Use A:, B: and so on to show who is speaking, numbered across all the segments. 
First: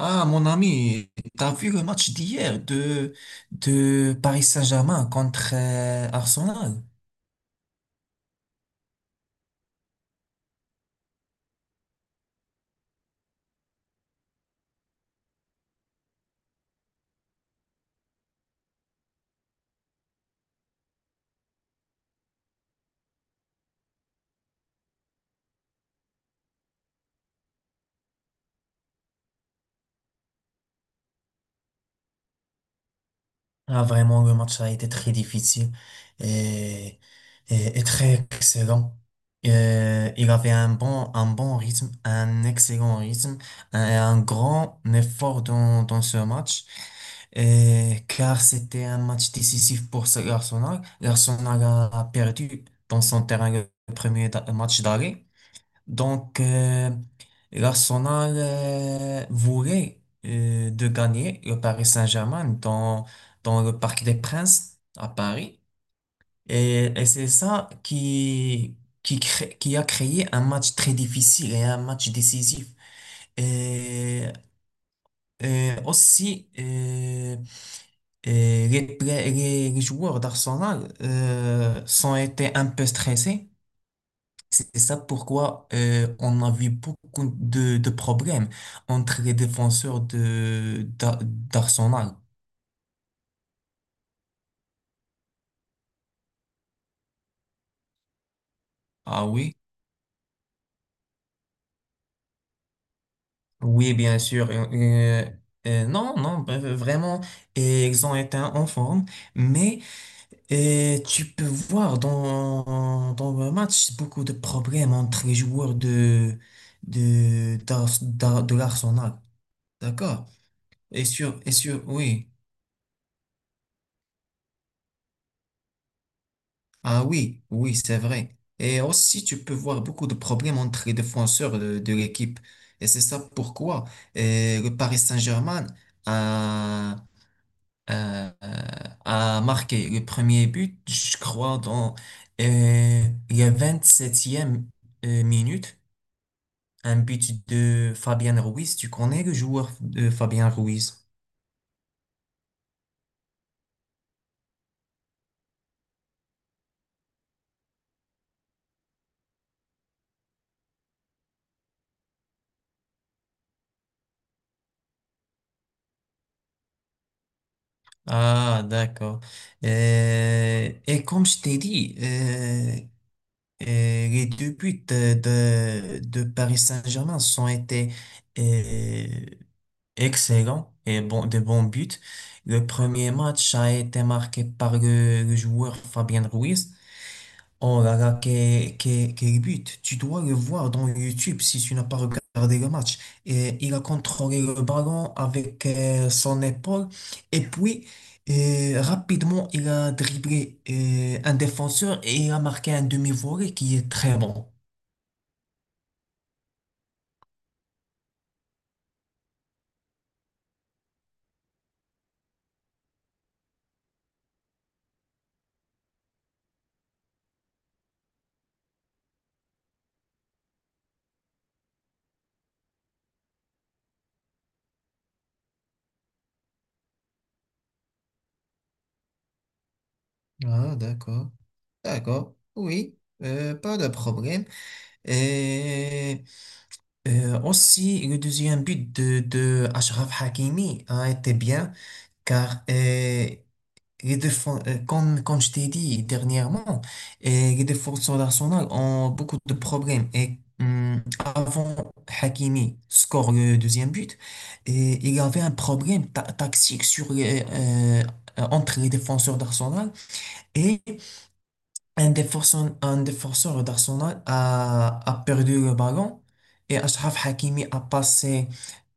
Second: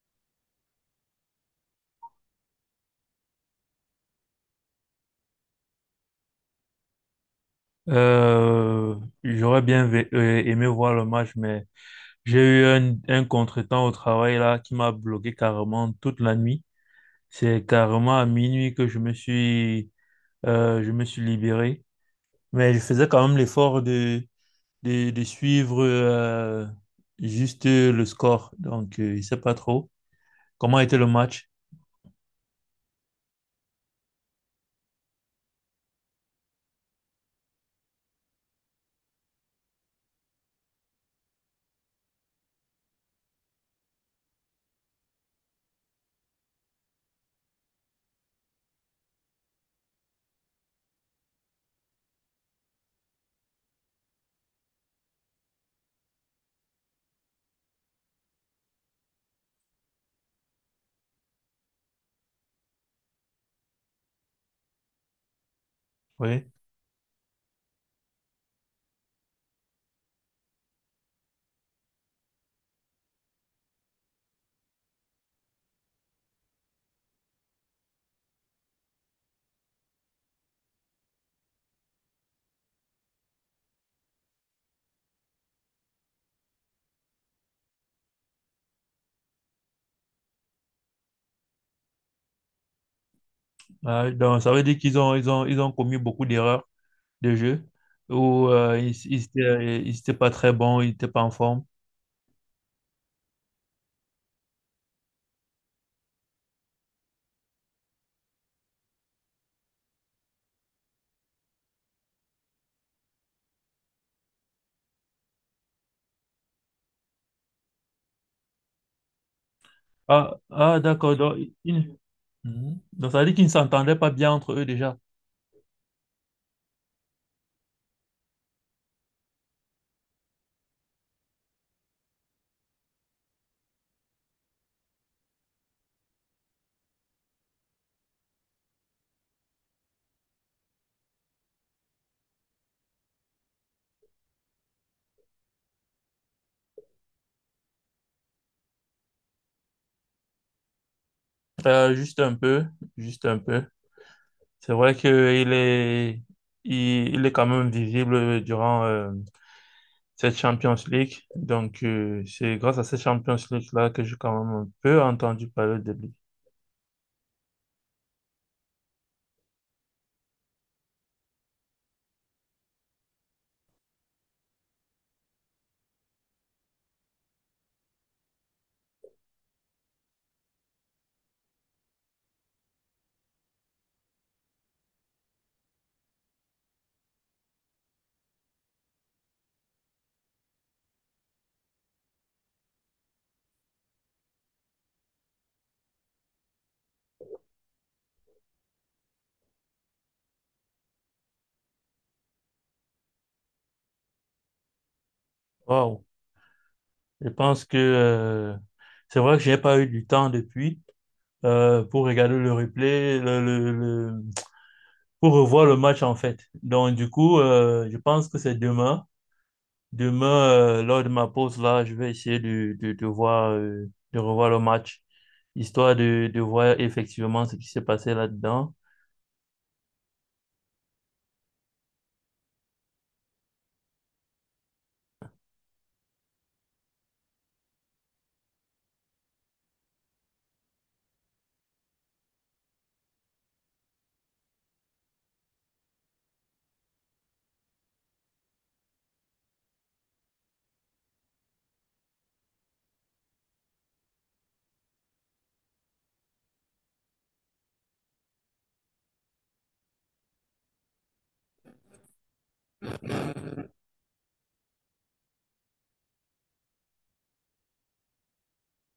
A: Ah, mon ami, t'as vu le match d'hier de Paris Saint-Germain contre Arsenal?
B: Euh, J'aurais bien aimé voir le match, mais j'ai eu un contretemps au travail là qui m'a bloqué carrément toute la nuit. C'est carrément à minuit que je me suis libéré. Mais je faisais quand même l'effort de suivre juste le score. Donc, je sais pas trop comment était le match.
A: Ah, vraiment, le match a été très difficile et, et très excellent. Il avait un bon rythme, un excellent rythme, un grand effort dans ce match. Et car c'était un match décisif pour l'Arsenal. L'Arsenal a perdu dans son terrain le premier match d'arrêt. Donc, l'Arsenal voulait de gagner le Paris Saint-Germain dans le Parc des Princes à Paris.
B: Oui.
A: Et c'est ça qui a créé un match très difficile et un match décisif. Et, et aussi, les joueurs d'Arsenal sont été un peu stressés. C'est ça pourquoi on a vu beaucoup de problèmes entre les défenseurs d'Arsenal.
B: Donc, ça veut dire qu'ils ont, ils ont, ils ont commis beaucoup d'erreurs de jeu où
A: Ah oui?
B: il était pas très bon, il était pas en forme.
A: Oui, bien sûr. Non, non, vraiment, et ils ont été en forme, mais tu peux voir dans le match beaucoup de problèmes entre les joueurs de l'Arsenal. D'accord?
B: Ah, ah
A: Et
B: d'accord. Donc,
A: sur, et sur,
B: il-
A: oui.
B: mhm. Donc, ça veut dire qu'ils ne s'entendaient pas bien entre eux déjà.
A: Ah oui, oui, c'est vrai. Et aussi, tu peux voir beaucoup de problèmes entre les défenseurs de l'équipe. Et c'est ça pourquoi le Paris Saint-Germain a, a, a marqué le premier but, je crois, dans euh, la 27e minute. Un but de Fabien Ruiz. Tu connais le joueur de Fabien Ruiz?
B: Juste un peu, juste un peu. C'est vrai qu'il est, il est quand même visible durant, cette Champions League. Donc, c'est grâce à cette Champions League-là que j'ai quand même un peu entendu parler de lui.
A: Ah, d'accord. Et comme je t'ai dit, Euh, les deux buts de Paris Saint-Germain sont été euh, excellents et bon, de bons buts. Le premier match a été marqué par le joueur Fabien Ruiz. Oh là là, quel but! Tu dois le voir dans YouTube si tu n'as pas regardé le match. Et il a contrôlé le ballon avec son épaule et puis rapidement il a dribblé un défenseur et il a marqué un demi-volée qui est très bon.
B: Waouh! Je pense que c'est vrai que j'ai pas eu du temps depuis pour regarder le replay, pour revoir le match en fait. Donc, du coup, je pense que c'est demain. Demain, lors de ma pause là, je vais essayer de voir, de revoir le match, histoire de voir effectivement ce qui s'est passé là-dedans.
A: Ah, d'accord. D'accord. Oui, pas de problème. Et aussi, le deuxième but de Achraf Hakimi a été bien car les défenses, comme je t'ai dit dernièrement, et les défenseurs d'Arsenal ont beaucoup de problèmes. Et avant Hakimi score le deuxième but, et il y avait un problème tactique sur les, entre les défenseurs d'Arsenal et un défenseur d'Arsenal a perdu le ballon et Achraf Hakimi a passé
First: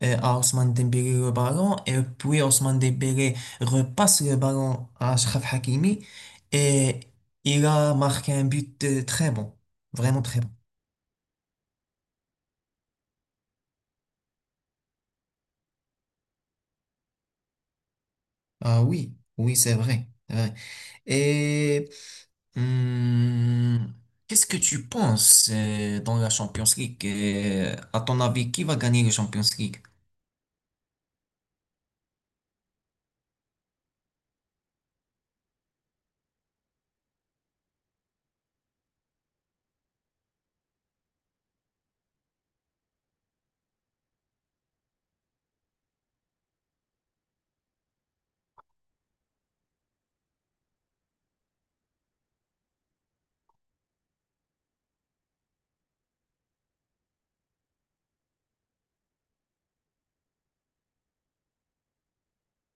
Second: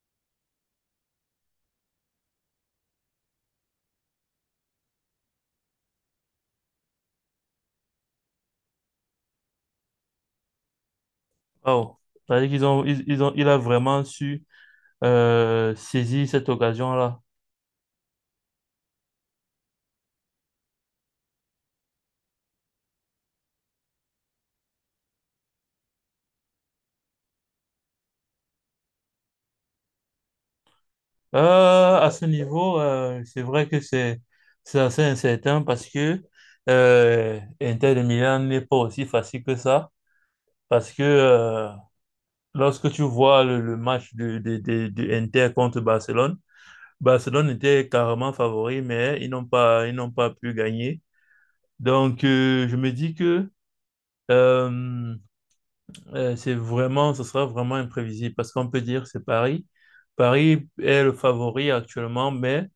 A: à Ousmane Dembélé le ballon et puis Ousmane Dembélé repasse le ballon à Achraf Hakimi et il a marqué un but très bon, vraiment très bon.
B: Waouh! C'est-à-dire qu'ils ont, ils ont, il a vraiment su saisir cette occasion-là.
A: Ah oui, oui, c'est vrai, c'est vrai. Et hum, qu'est-ce que tu penses dans la Champions League? À ton avis, qui va gagner la Champions League?
B: À ce niveau, c'est vrai que c'est assez incertain parce que Inter de Milan n'est pas aussi facile que ça. Parce que lorsque tu vois le match de Inter contre Barcelone, Barcelone était carrément favori, mais ils n'ont pas pu gagner. Donc, je me dis que euh, c'est vraiment, ce sera vraiment imprévisible parce qu'on peut dire c'est Paris. Paris est le favori actuellement, mais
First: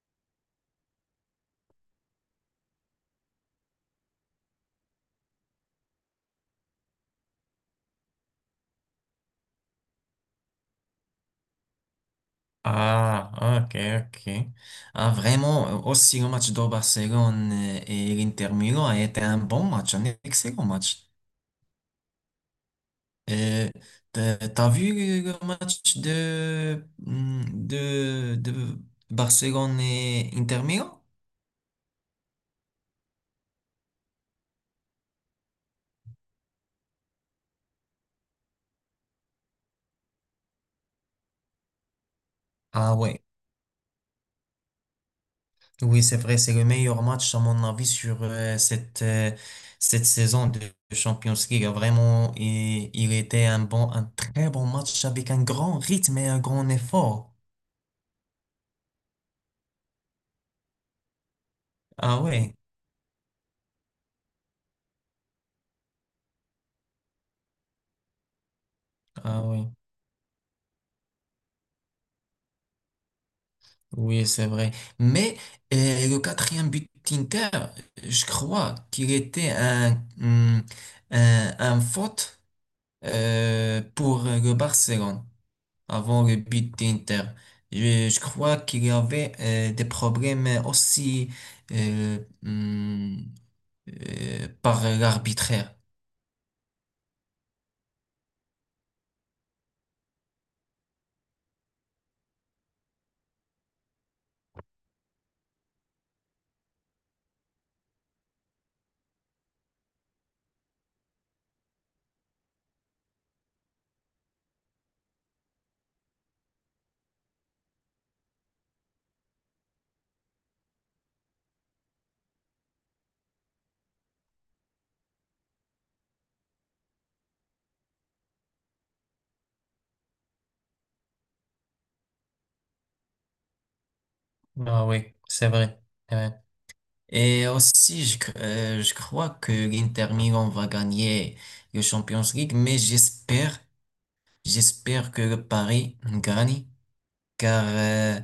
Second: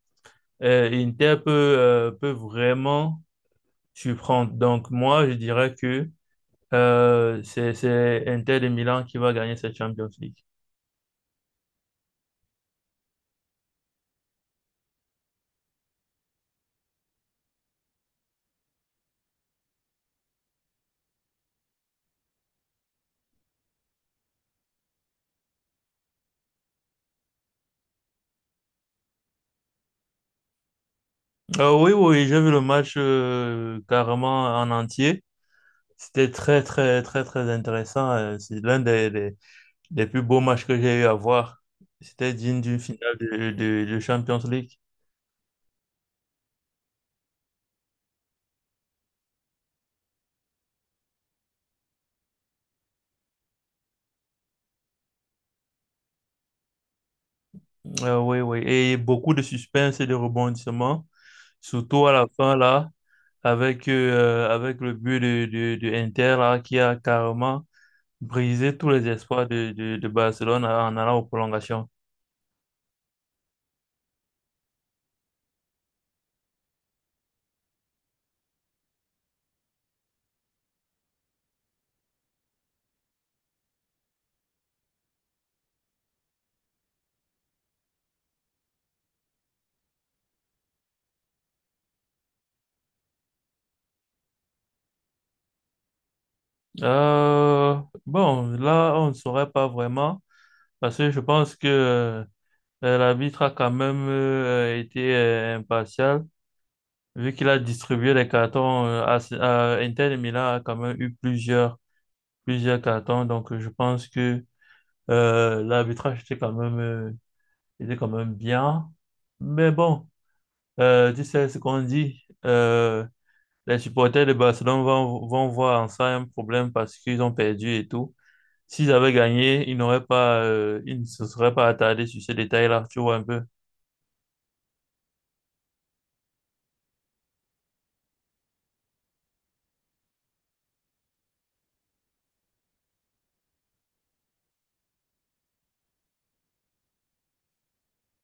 B: Inter peut, peut vraiment surprendre. Donc moi, je dirais que c'est Inter de Milan qui va gagner cette Champions League.
A: Ah, ok, ok. Ah, vraiment, aussi le match de Barcelone et l'Inter Milan a été un bon match, un excellent match. Euh, t'as vu le match de Barcelone et Inter Milan?
B: Oui, j'ai vu le match carrément en entier. C'était très intéressant. C'est l'un des plus beaux matchs que j'ai eu à voir. C'était digne d'une
A: Ah
B: finale
A: ouais,
B: de Champions League.
A: oui, c'est vrai, c'est le meilleur match à mon avis sur cette saison de Champions League. Vraiment, il était un très bon match avec un grand rythme et un grand effort.
B: Oui. Et beaucoup de suspense et de rebondissements, surtout à
A: Ah
B: la fin,
A: ouais.
B: là, avec, avec le but de Inter, là, qui a carrément brisé tous les
A: Ah
B: espoirs
A: oui,
B: de Barcelone en allant aux prolongations.
A: oui, c'est vrai. Mais le quatrième but d'Inter, je crois qu'il était un faute pour le Barcelone avant le but d'Inter. Je crois qu'il y avait des problèmes aussi euh, hum, par l'arbitraire.
B: Euh, bon, là, on ne saurait pas vraiment, parce que je pense que l'arbitre a quand même été impartial, vu qu'il a distribué les cartons à Inter de Milan, a quand même eu plusieurs cartons, donc je pense que l'arbitrage était quand même bien. Mais bon, tu sais ce qu'on dit. Les supporters de Barcelone vont voir en ça un problème parce qu'ils ont perdu et tout. S'ils avaient gagné, ils ne se seraient pas attardés sur ces détails-là, tu vois un peu.
A: Ah oui, c'est vrai. Et aussi, je crois que l'Inter Milan va gagner le Champions League, mais j'espère que le Paris gagne, car, euh,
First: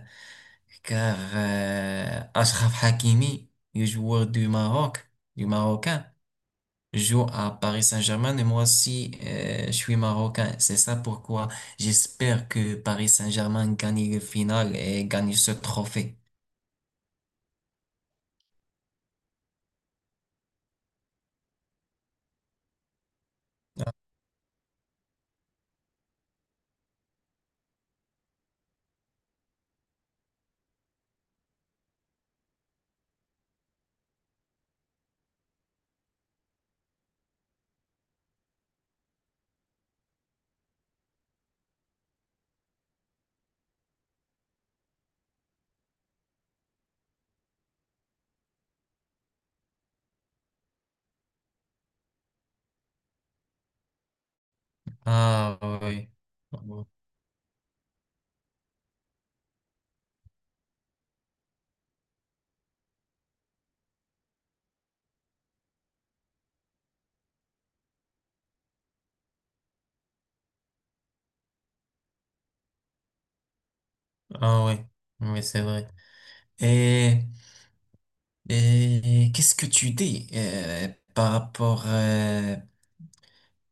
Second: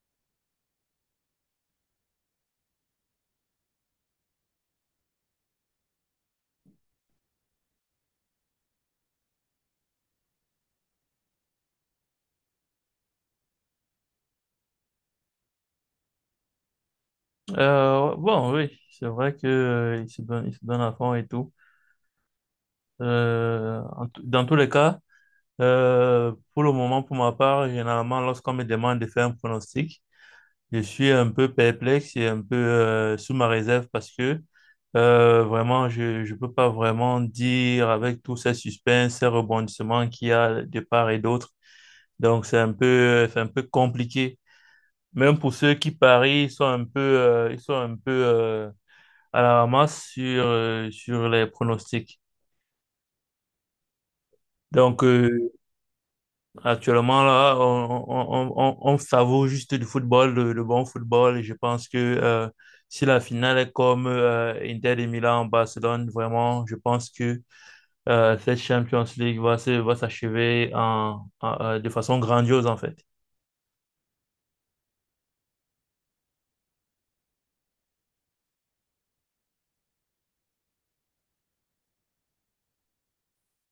A: car Achraf Hakimi, le joueur du Maroc, du Marocain, joue à Paris Saint-Germain et moi aussi, je suis Marocain. C'est ça pourquoi j'espère que Paris Saint-Germain gagne le final et gagne ce trophée.
B: Bon, oui, c'est vrai que, euh, ils se donnent à fond et tout. Dans tous les cas, pour le moment, pour ma part, généralement, lorsqu'on me demande de faire un pronostic, je suis un peu perplexe et un peu sous ma réserve parce que vraiment, je ne peux pas vraiment dire avec tous ces suspens, ces rebondissements qu'il y a de part et d'autre. Donc, c'est un peu compliqué. Même pour ceux qui parient, ils sont un peu à la ramasse sur, sur les pronostics. Donc, euh,
A: Ah oui, ah
B: Actuellement, là, on savoure juste du football, le bon football. Et je pense que si la finale est comme Inter de Milan Barcelone, vraiment, je pense que cette Champions League va s'achever de façon grandiose, en fait.
A: oui, ah oui, c'est vrai. Et, et qu'est-ce que tu dis par rapport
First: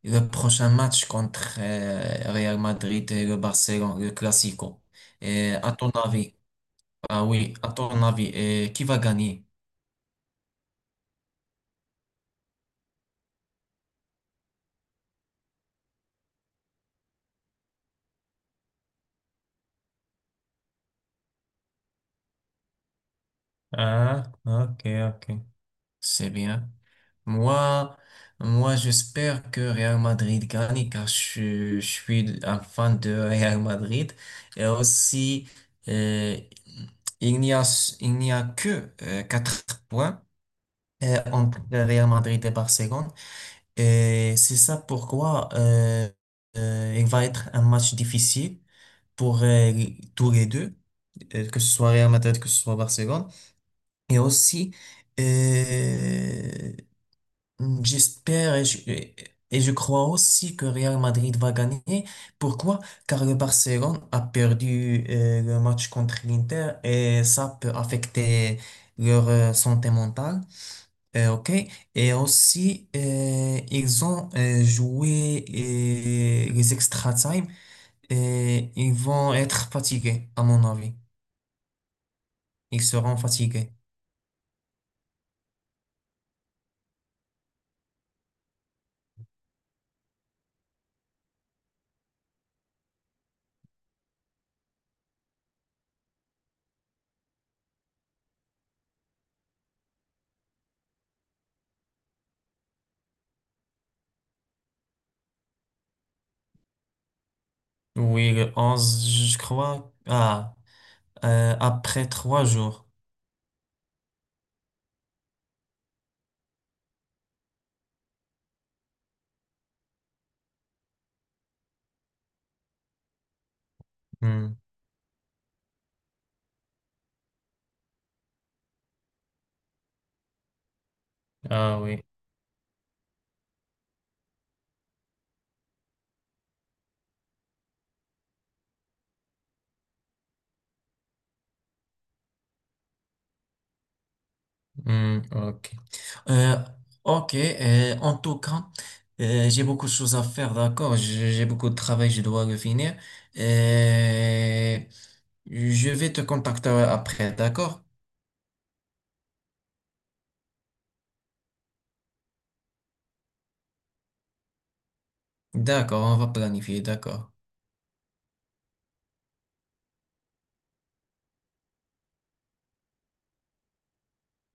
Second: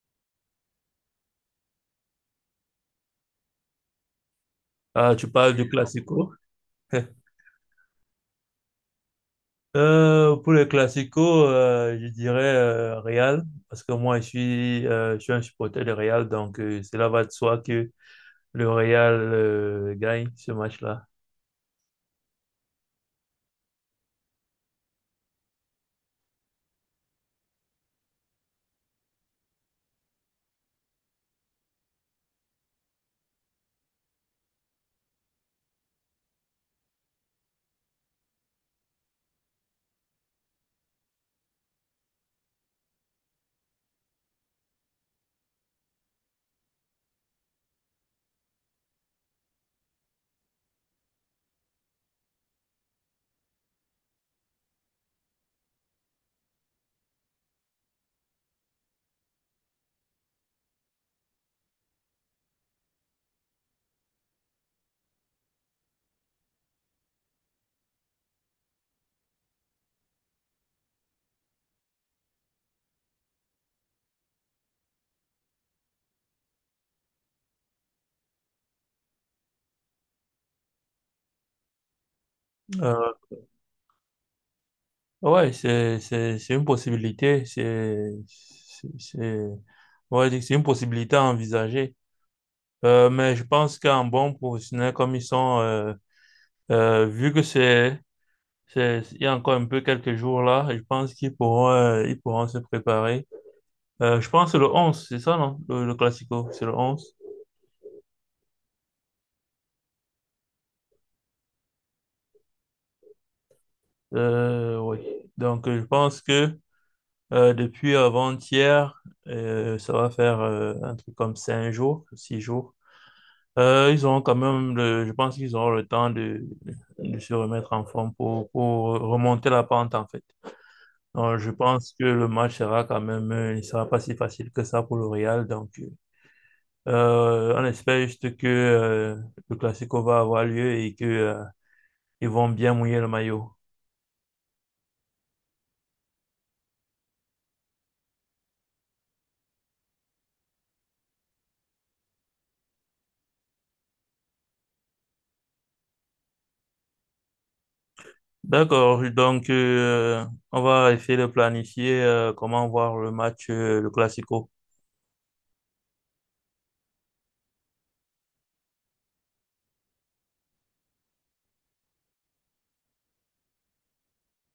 A: le prochain match contre Real Madrid et le Barcelone, le Classico?
B: Tu
A: Et
B: parles du Classico.
A: à ton avis, qui va gagner?
B: Pour les classicos, je dirais Real, parce que moi je suis un supporter de Real, donc cela va de soi que le Real gagne ce match-là.
A: Ah, ok, ok. C'est bien. Moi, moi, j'espère que Real Madrid gagne car je suis un fan de Real Madrid. Et aussi, euh, il n'y a, il n'y a que 4 points entre Real Madrid et Barcelone. Et c'est ça pourquoi il va être un match difficile pour tous les deux, que ce soit Real Madrid, que ce soit Barcelone. Et aussi, euh, j'espère et je crois aussi que Real Madrid va gagner. Pourquoi? Car le Barcelone a perdu le match contre l'Inter et ça peut affecter leur santé mentale. Ok. Et aussi, ils ont joué les extra time et ils vont être fatigués, à mon avis. Ils
B: Euh,
A: seront fatigués.
B: ouais, c'est une possibilité, on va dire que c'est une possibilité à envisager. Mais je pense qu'en bon professionnel comme ils sont, vu que c'est- il y a encore un peu quelques jours là, et je pense qu'ils pourront, ils pourront se préparer. Je pense que le 11 c'est ça, non? Le Classico, c'est le 11.
A: Oui, le 11, je crois. Après 3 jours.
B: Oui. Donc, je pense que depuis avant-hier, ça va faire un truc comme 5 jours, 6 jours. Ils auront quand
A: Hum.
B: même, le, Je pense qu'ils auront le temps de se remettre en forme pour remonter la pente, en fait. Donc, je
A: Ah
B: pense
A: oui,
B: que le match sera quand même, il sera pas si facile que ça pour le Real. Donc, on espère juste que le Classico va avoir lieu et que ils vont bien mouiller le maillot.
A: hmm, ok. Euh, ok, en tout cas, j'ai beaucoup de choses à faire, d'accord? J'ai beaucoup de travail, je dois le finir. Euh, je vais te contacter après, d'accord?
B: D'accord, donc on va essayer de planifier comment voir le match, le Classico.
A: D'accord, on va planifier, d'accord.